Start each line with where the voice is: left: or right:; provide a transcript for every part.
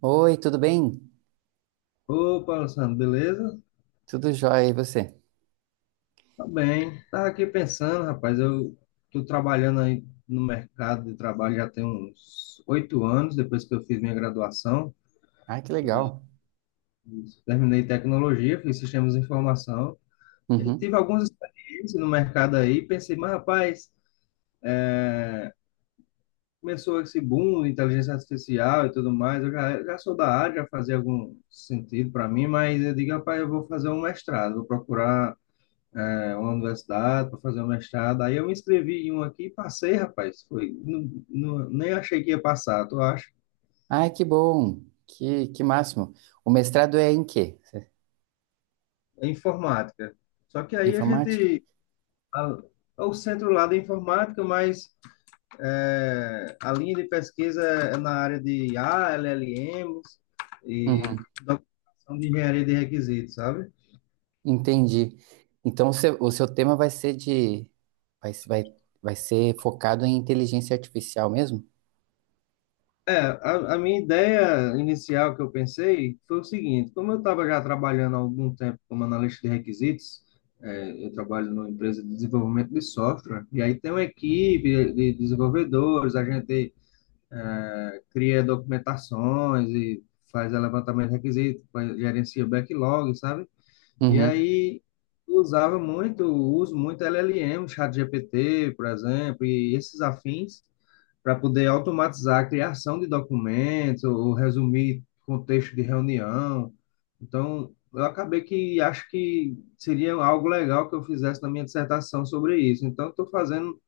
right: Oi, tudo bem?
left: Opa, Alessandro, beleza?
right: Tudo jóia, e você?
left: Tá bem. Tava aqui pensando, rapaz, eu tô trabalhando aí no mercado de trabalho já tem uns 8 anos, depois que eu fiz minha graduação
right: Ai, que
left: e
right: legal.
left: e terminei tecnologia, fiz sistemas de informação. E aí tive
right: Uhum.
left: algumas experiências no mercado aí, e pensei, mas rapaz, é, começou esse boom de inteligência artificial e tudo mais, eu já sou da área, já fazia algum sentido para mim, mas eu digo, rapaz, eu vou fazer um mestrado, vou procurar uma universidade para fazer um mestrado. Aí eu me inscrevi em um aqui e passei, rapaz. Foi, não, não- Nem achei que ia passar, tu acha?
right: Ai, que bom. Que máximo. O mestrado é em quê?
left: É informática. Só que aí a
right: Informática?
left: gente. A- É o centro lá da informática, mas, é, a linha de pesquisa é na área de I a l l LLMs e
right: Uhum.
left: documentação de engenharia de requisitos, sabe?
right: Entendi. Então, o seu tema vai ser de... Vai, se- vai, vai ser focado em inteligência artificial mesmo?
left: A minha ideia inicial que eu pensei foi o seguinte: como eu estava já trabalhando há algum tempo como analista de requisitos, é, eu trabalho numa empresa de desenvolvimento de software, e aí tem uma equipe de desenvolvedores, a gente, é, cria documentações e faz levantamento de requisitos, gerencia backlog, sabe? E
right: Uhum.
left: aí eu uso muito LLM, ChatGPT, por exemplo, e esses afins, para poder automatizar a criação de documentos ou resumir contexto de reunião. Então, eu acabei que acho que seria algo legal que eu fizesse na minha dissertação sobre isso. Então, estou fazendo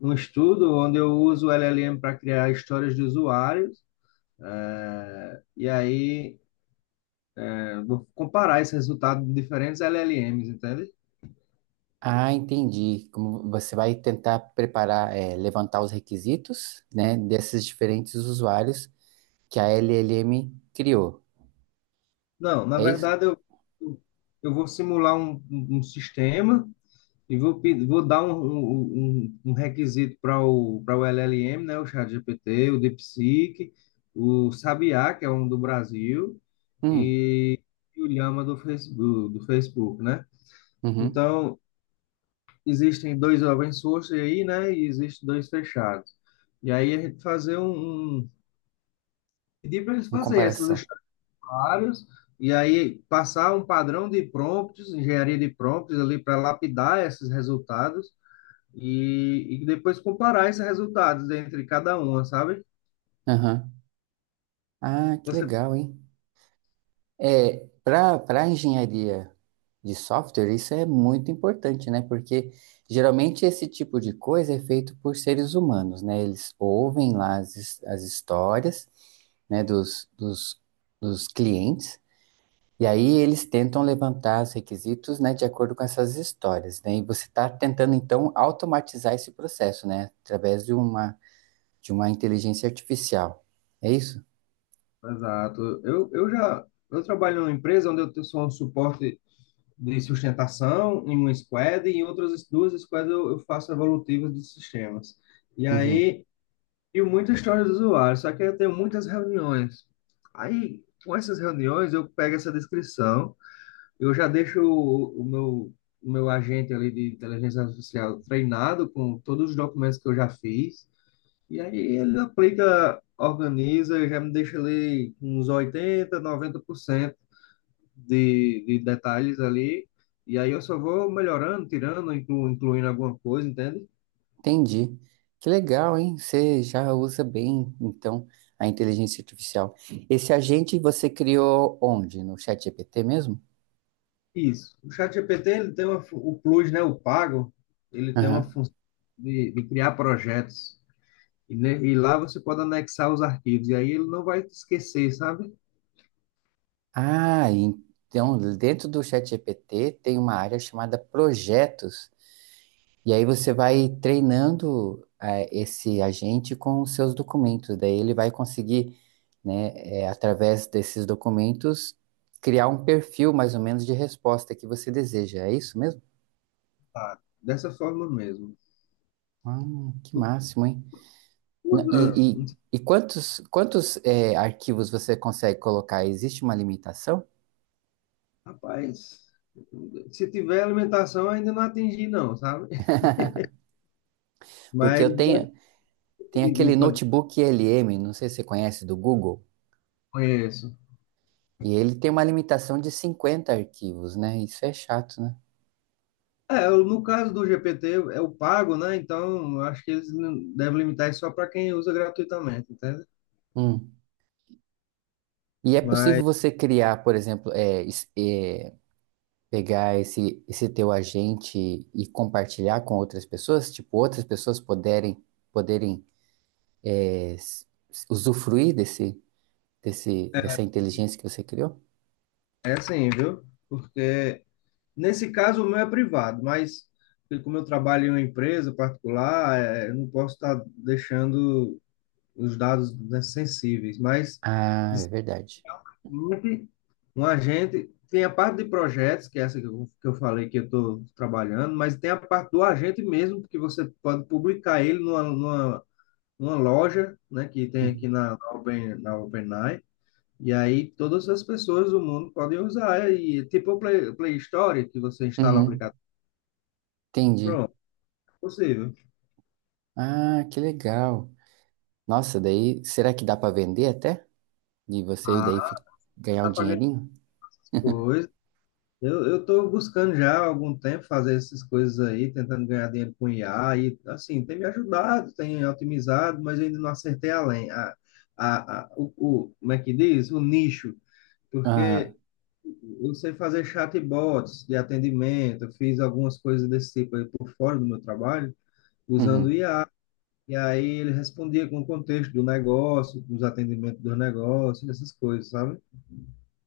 left: um estudo onde eu uso o LLM para criar histórias de usuários. E aí, vou comparar esse resultado de diferentes LLMs, entende?
right: Ah, entendi. Como você vai tentar preparar, levantar os requisitos, né, desses diferentes usuários que a LLM criou.
left: Não, na
right: É isso?
left: verdade, eu vou simular um sistema. E vou, vou dar um requisito para para o LLM, né? O ChatGPT, o DeepSeek, o Sabiá, que é um do Brasil,
right: Hum.
left: e, e o Llama do Facebook, né?
right: Uhum.
left: Então, existem dois open source aí, né? E existem dois fechados. E aí a gente fazer pedir para eles
right: Uma
left: fazerem essas
right: comparação.
left: estagiárias e aí passar um padrão de prompts, engenharia de prompts ali para lapidar esses resultados e depois comparar esses resultados entre cada uma, sabe?
right: Aham. Ah, que
left: Você,
right: legal, hein? É, para engenharia de software, isso é muito importante, né? Porque geralmente esse tipo de coisa é feito por seres humanos, né? Eles ouvem lá as, as histórias, né, dos clientes, e aí eles tentam levantar os requisitos, né, de acordo com essas histórias, né? E você está tentando, então, automatizar esse processo, né? Através de uma inteligência artificial. É isso?
left: exato. Eu trabalho numa empresa onde eu sou um suporte de sustentação em uma squad e em outras duas squads eu faço evolutivas de sistemas. E
right: Uhum.
left: aí, e muita história do usuário, só que eu tenho muitas reuniões. Aí, com essas reuniões, eu pego essa descrição, eu já deixo o meu agente ali de inteligência artificial treinado com todos os documentos que eu já fiz. E aí ele aplica, organiza, já me deixa ali uns 80 90% de detalhes ali. E aí eu só vou melhorando, tirando, incluindo alguma coisa, entende?
right: Entendi. Que legal, hein? Você já usa bem, então, a inteligência artificial. Esse agente você criou onde? No ChatGPT mesmo?
left: Isso. O ChatGPT, ele tem uma, o Plus, né, o pago, ele tem uma
right: Aham.
left: função de criar projetos. E, e lá você pode anexar os arquivos. E aí ele não vai te esquecer, sabe?
right: Ah, então, dentro do ChatGPT tem uma área chamada projetos. E aí você vai treinando esse agente com os seus documentos. Daí ele vai conseguir, né, através desses documentos, criar um perfil mais ou menos de resposta que você deseja. É isso mesmo?
left: Tá. Dessa forma mesmo.
right: Ah, que máximo, hein? N-
left: Usa.
right: E, e, e quantos arquivos você consegue colocar? Existe uma limitação?
left: Rapaz, se tiver alimentação, ainda não atingi, não, sabe?
right: Porque
left: Mas
right: eu
left: já
right: tenho, tem
left: decidi
right: aquele
left: quando
right: notebook LM, não sei se você conhece, do Google,
left: conheço.
right: e ele tem uma limitação de 50 arquivos, né? Isso é chato, né?
left: É, no caso do GPT, é o pago, né? Então, eu acho que eles devem limitar isso só para quem usa gratuitamente, entende?
right: Hum. E é possível
left: Mas
right: você criar, por exemplo, pegar esse teu agente e compartilhar com outras pessoas? Tipo, outras pessoas poderem, poderem é, s- usufruir dessa inteligência que você criou?
left: é assim, viu? Porque nesse caso o meu é privado, mas como eu trabalho em uma empresa particular, é, eu não posso estar deixando os dados, né, sensíveis. Mas
right: Ah, é verdade.
left: agente, um agente tem a parte de projetos, que é essa que que eu falei que eu estou trabalhando, mas tem a parte do agente mesmo, que você pode publicar ele numa loja, né, que tem aqui
right: Uhum.
left: na Open, na OpenAI, e aí todas as pessoas do mundo podem usar, e tipo o Play, Play Store, que você instala o
right: Uhum.
left: aplicativo.
right: Entendi.
left: Pronto, é possível.
right: Ah, que legal. Nossa, daí será que dá para vender até? E você
left: Ah,
right: daí fi- ganhar um
left: tá pagando
right: dinheirinho?
left: coisa. Eu tô buscando já há algum tempo fazer essas coisas aí, tentando ganhar dinheiro com IA e assim, tem me ajudado, tem otimizado, mas eu ainda não acertei além. Como é que diz? O nicho,
right: Ah,
left: porque eu sei fazer chatbots de atendimento, eu fiz algumas coisas desse tipo aí por fora do meu trabalho, usando
right: uhum.
left: IA, e aí ele respondia com o contexto do negócio, dos atendimentos do negócio, essas coisas, sabe?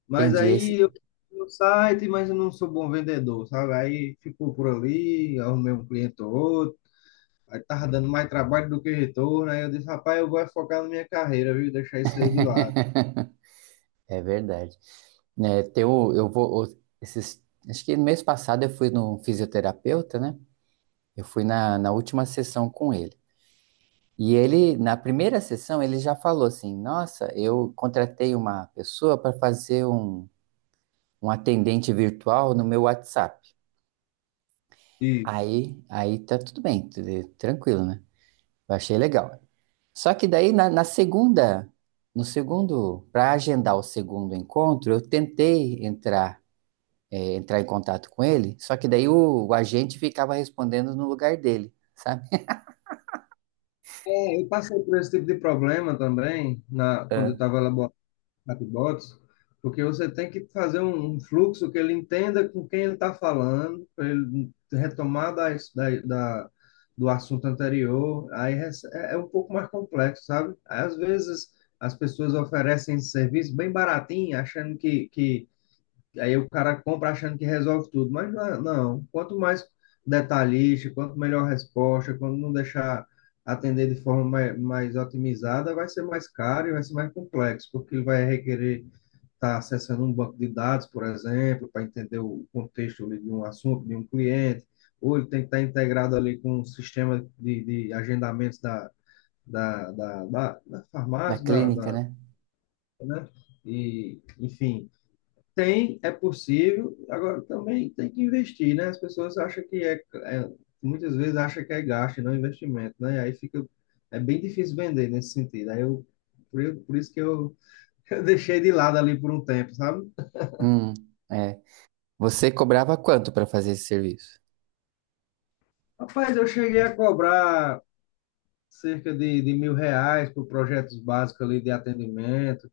left: Mas
right: Entendi esse.
left: aí eu fui no site, mas eu não sou bom vendedor, sabe? Aí ficou por ali, arrumei um cliente ou outro, aí tava dando mais trabalho do que retorno, aí eu disse, rapaz, eu vou focar na minha carreira, viu? Deixar isso aí de lado.
right: É verdade. Né, tem o- eu vou, o- esses, acho que no mês passado eu fui no fisioterapeuta, né? Eu fui na, na última sessão com ele. E ele, na primeira sessão, ele já falou assim: Nossa, eu contratei uma pessoa para fazer um. Um atendente virtual no meu WhatsApp.
left: E
right: Aí tá tudo bem, tudo tranquilo, né? Eu achei legal. Só que daí na segunda, no segundo, para agendar o segundo encontro, eu tentei entrar, entrar em contato com ele, só que daí o agente ficava respondendo no lugar dele, sabe?
left: é, eu passei por esse tipo de problema também, na, quando eu
right: Ah,
left: estava chatbots, porque você tem que fazer um fluxo que ele entenda com quem ele está falando, para ele retomar da, da- do assunto anterior. Aí é, é um pouco mais complexo, sabe? Às vezes as pessoas oferecem esse serviço bem baratinho, achando que aí o cara compra achando que resolve tudo, mas não, não. Quanto mais detalhista, quanto melhor a resposta, quando não deixar atender de forma mais otimizada, vai ser mais caro e vai ser mais complexo, porque ele vai requerer está acessando um banco de dados, por exemplo, para entender o contexto ali de um assunto, de um cliente, ou ele tem que estar integrado ali com um sistema de agendamentos da
right: na
left: farmácia,
right: clínica, né?
left: né? E, enfim, tem, é possível, agora também tem que investir, né? As pessoas acham que é muitas vezes acham que é gasto, e não é investimento, né? E aí fica, é bem difícil vender nesse sentido. Por isso que eu, eu deixei de lado ali por um tempo, sabe?
right: Hum, é. Você cobrava quanto para fazer esse serviço?
left: Rapaz, eu cheguei a cobrar cerca de R$ 1.000 por projetos básicos ali de atendimento.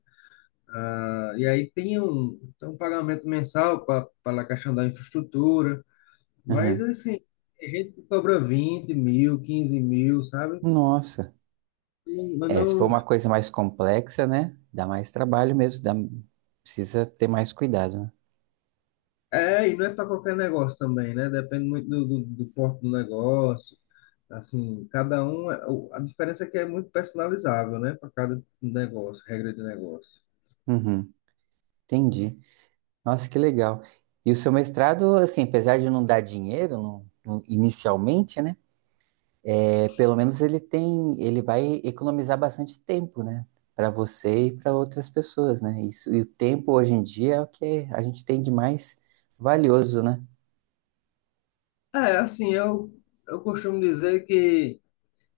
left: Tá? E aí tem tem um pagamento mensal para a questão da infraestrutura. Mas,
right: Aham.
left: assim, tem gente que cobra 20 mil, 15 mil, sabe?
right: Nossa.
left: Não,
right: É, se for
left: não,
right: uma coisa mais complexa, né? Dá mais trabalho mesmo, dá, precisa ter mais cuidado, né?
left: é, e não é para qualquer negócio também, né? Depende muito do porte do negócio. Assim, cada um, a diferença é que é muito personalizável, né? Para cada negócio, regra de negócio.
right: Uhum, entendi. Nossa, que legal. E o seu mestrado, assim, apesar de não dar dinheiro inicialmente, né? É, pelo menos ele tem, ele vai economizar bastante tempo, né? Para você e para outras pessoas, né? Isso, e o tempo hoje em dia é o que a gente tem de mais valioso, né?
left: É, assim, eu costumo dizer que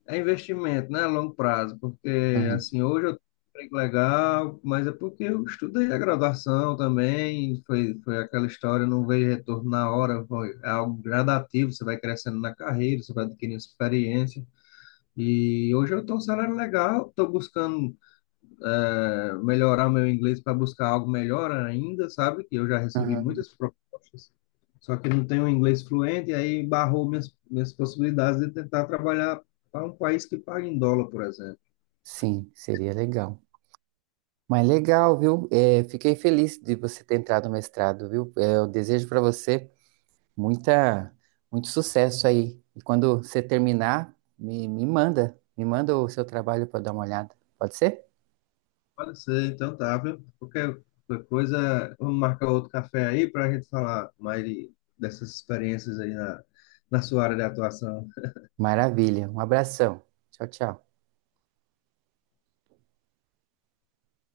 left: é investimento, né, a longo prazo, porque,
right: Uhum,
left: assim, hoje eu tenho um emprego legal, mas é porque eu estudei a graduação também, foi aquela história, não veio retorno na hora, foi é algo gradativo, você vai crescendo na carreira, você vai adquirindo experiência, e hoje eu estou um salário legal, estou buscando, é, melhorar meu inglês para buscar algo melhor ainda, sabe? Que eu já recebi
right: uhum.
left: muitas propostas, só que não tenho um inglês fluente, e aí barrou minhas possibilidades de tentar trabalhar para um país que paga em dólar, por exemplo.
right: Sim, seria legal. Mas legal, viu? É, fiquei feliz de você ter entrado no mestrado, viu? É, eu desejo para você muita, muito sucesso aí. E quando você terminar, me manda o seu trabalho para dar uma olhada. Pode ser?
left: Pode ser, então tá, viu? Qualquer coisa, vamos marcar outro café aí para a gente falar mais dessas experiências aí na, na sua área de atuação.
right: Maravilha. Um abração. Tchau, tchau.